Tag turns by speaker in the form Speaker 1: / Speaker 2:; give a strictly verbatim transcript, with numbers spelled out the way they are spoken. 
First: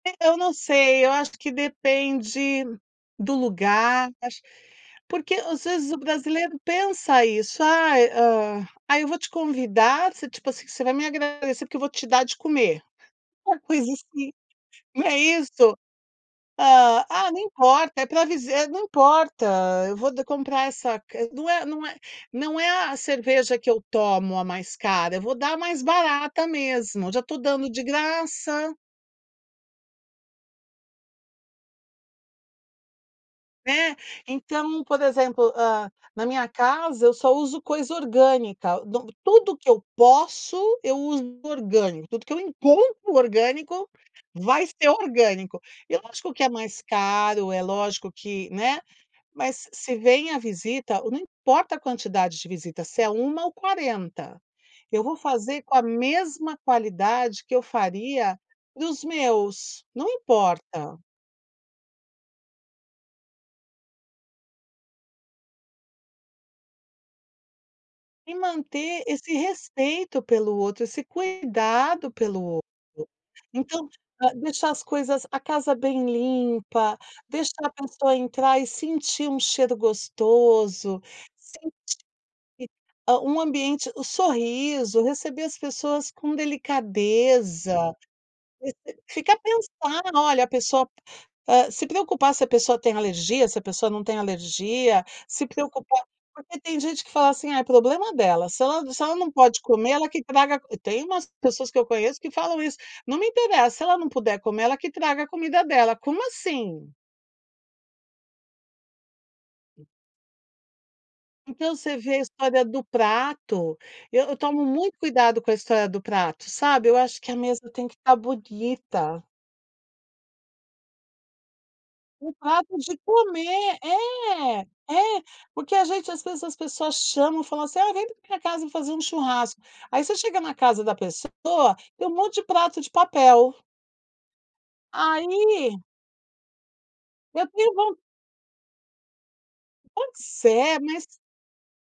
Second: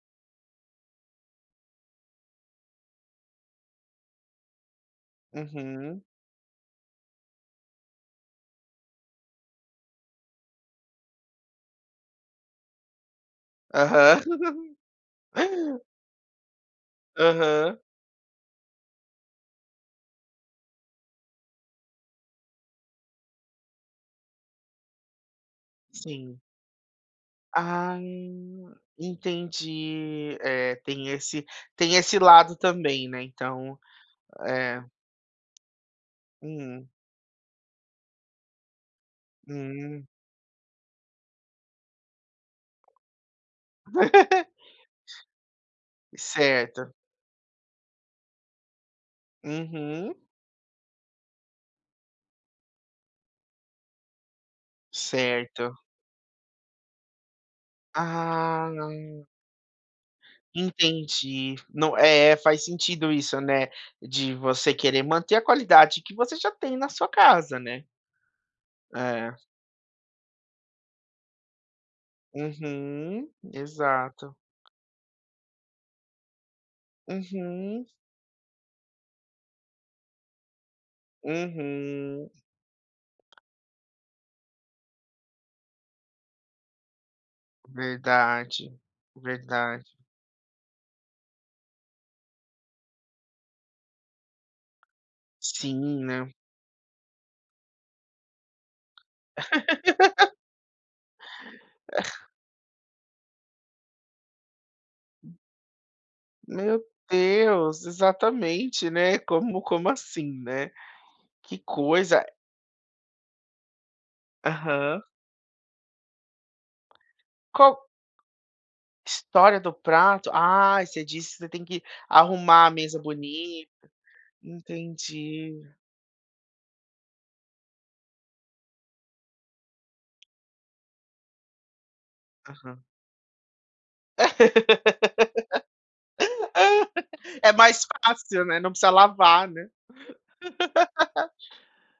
Speaker 1: Eu não sei, eu acho que depende do lugar, acho, porque às vezes o
Speaker 2: Uhum.
Speaker 1: brasileiro pensa isso, "Ai, hã, ai eu vou te convidar" você, tipo assim, você vai me agradecer porque eu vou te dar de comer, uma coisa
Speaker 2: Aham.
Speaker 1: assim, não é isso? Hã, ah não
Speaker 2: Aham.
Speaker 1: importa, é pra dizer: "Não importa, eu vou de comprar essa não é não é não é a a cerveja que eu tomo a mais cara, eu vou dar a mais
Speaker 2: Sim.
Speaker 1: barata mesmo, já estou dando de
Speaker 2: Ah,
Speaker 1: graça".
Speaker 2: en entendi, é, tem esse tem esse lado também, né, então,
Speaker 1: Né, então
Speaker 2: é.
Speaker 1: por exemplo, hã, na minha
Speaker 2: Hum.
Speaker 1: casa eu só uso coisa orgânica, de tudo que eu
Speaker 2: Hum.
Speaker 1: posso eu uso orgânico, tudo que eu encontro orgânico vai ser orgânico. E lógico que é mais
Speaker 2: Certo.
Speaker 1: caro, é lógico que, né, mas se se
Speaker 2: Uhum.
Speaker 1: vem a visita, não importa a quantidade de visita, se é uma ou quarenta, eu vou fazer com a
Speaker 2: Certo.
Speaker 1: mesma qualidade que eu faria
Speaker 2: Ah.
Speaker 1: para os meus, não importa.
Speaker 2: Entendi. Não é, faz sentido isso, né, de você querer manter a qualidade que você já tem na sua casa, né?
Speaker 1: E manter esse
Speaker 2: É.
Speaker 1: respeito pelo outro, esse cuidado pelo outro,
Speaker 2: Uhum,
Speaker 1: então,
Speaker 2: exato.
Speaker 1: hã, deixar as coisas, a casa bem limpa, deixar a
Speaker 2: Uhum.
Speaker 1: pessoa entrar e sentir um cheiro gostoso, sentir
Speaker 2: Uhum.
Speaker 1: que um ambiente o sorriso, receber as pessoas com delicadeza,
Speaker 2: Verdade,
Speaker 1: e e ficar pensando,
Speaker 2: verdade.
Speaker 1: ah, olha, a pessoa se preocupar se a pessoa tem alergia, se a pessoa não tem alergia, se preocupar
Speaker 2: Sim, né.
Speaker 1: porque tem gente que fala assim: "Ai é problema dela, se ela se ela não pode comer ela que traga", tem umas pessoas que eu conheço que falam isso, "Não me interessa, se ela não puder comer ela que traga a comida dela", como
Speaker 2: Meu
Speaker 1: assim?
Speaker 2: Deus, exatamente, né, como como assim, né? Que
Speaker 1: Então você vê
Speaker 2: coisa,
Speaker 1: a
Speaker 2: a
Speaker 1: história do prato, eu eu tomo muito
Speaker 2: Aham.
Speaker 1: cuidado com a história do prato, sabe, eu acho que a mesa
Speaker 2: Qual
Speaker 1: tem que estar bonita.
Speaker 2: História do prato? Ah, você disse que você tem que
Speaker 1: O
Speaker 2: arrumar a
Speaker 1: prato de
Speaker 2: mesa bonita,
Speaker 1: comer, é, é,
Speaker 2: entendi.
Speaker 1: porque a gente às vezes as pessoas chamam e falam assim: "Ah, vem pra minha casa fazer um churrasco, aí você chega na casa da pessoa e um monte de prato
Speaker 2: Aham.
Speaker 1: de papel". Aí Eu
Speaker 2: É
Speaker 1: tenho
Speaker 2: mais
Speaker 1: von
Speaker 2: fácil, né, não precisa lavar, né.
Speaker 1: Pode ser, mas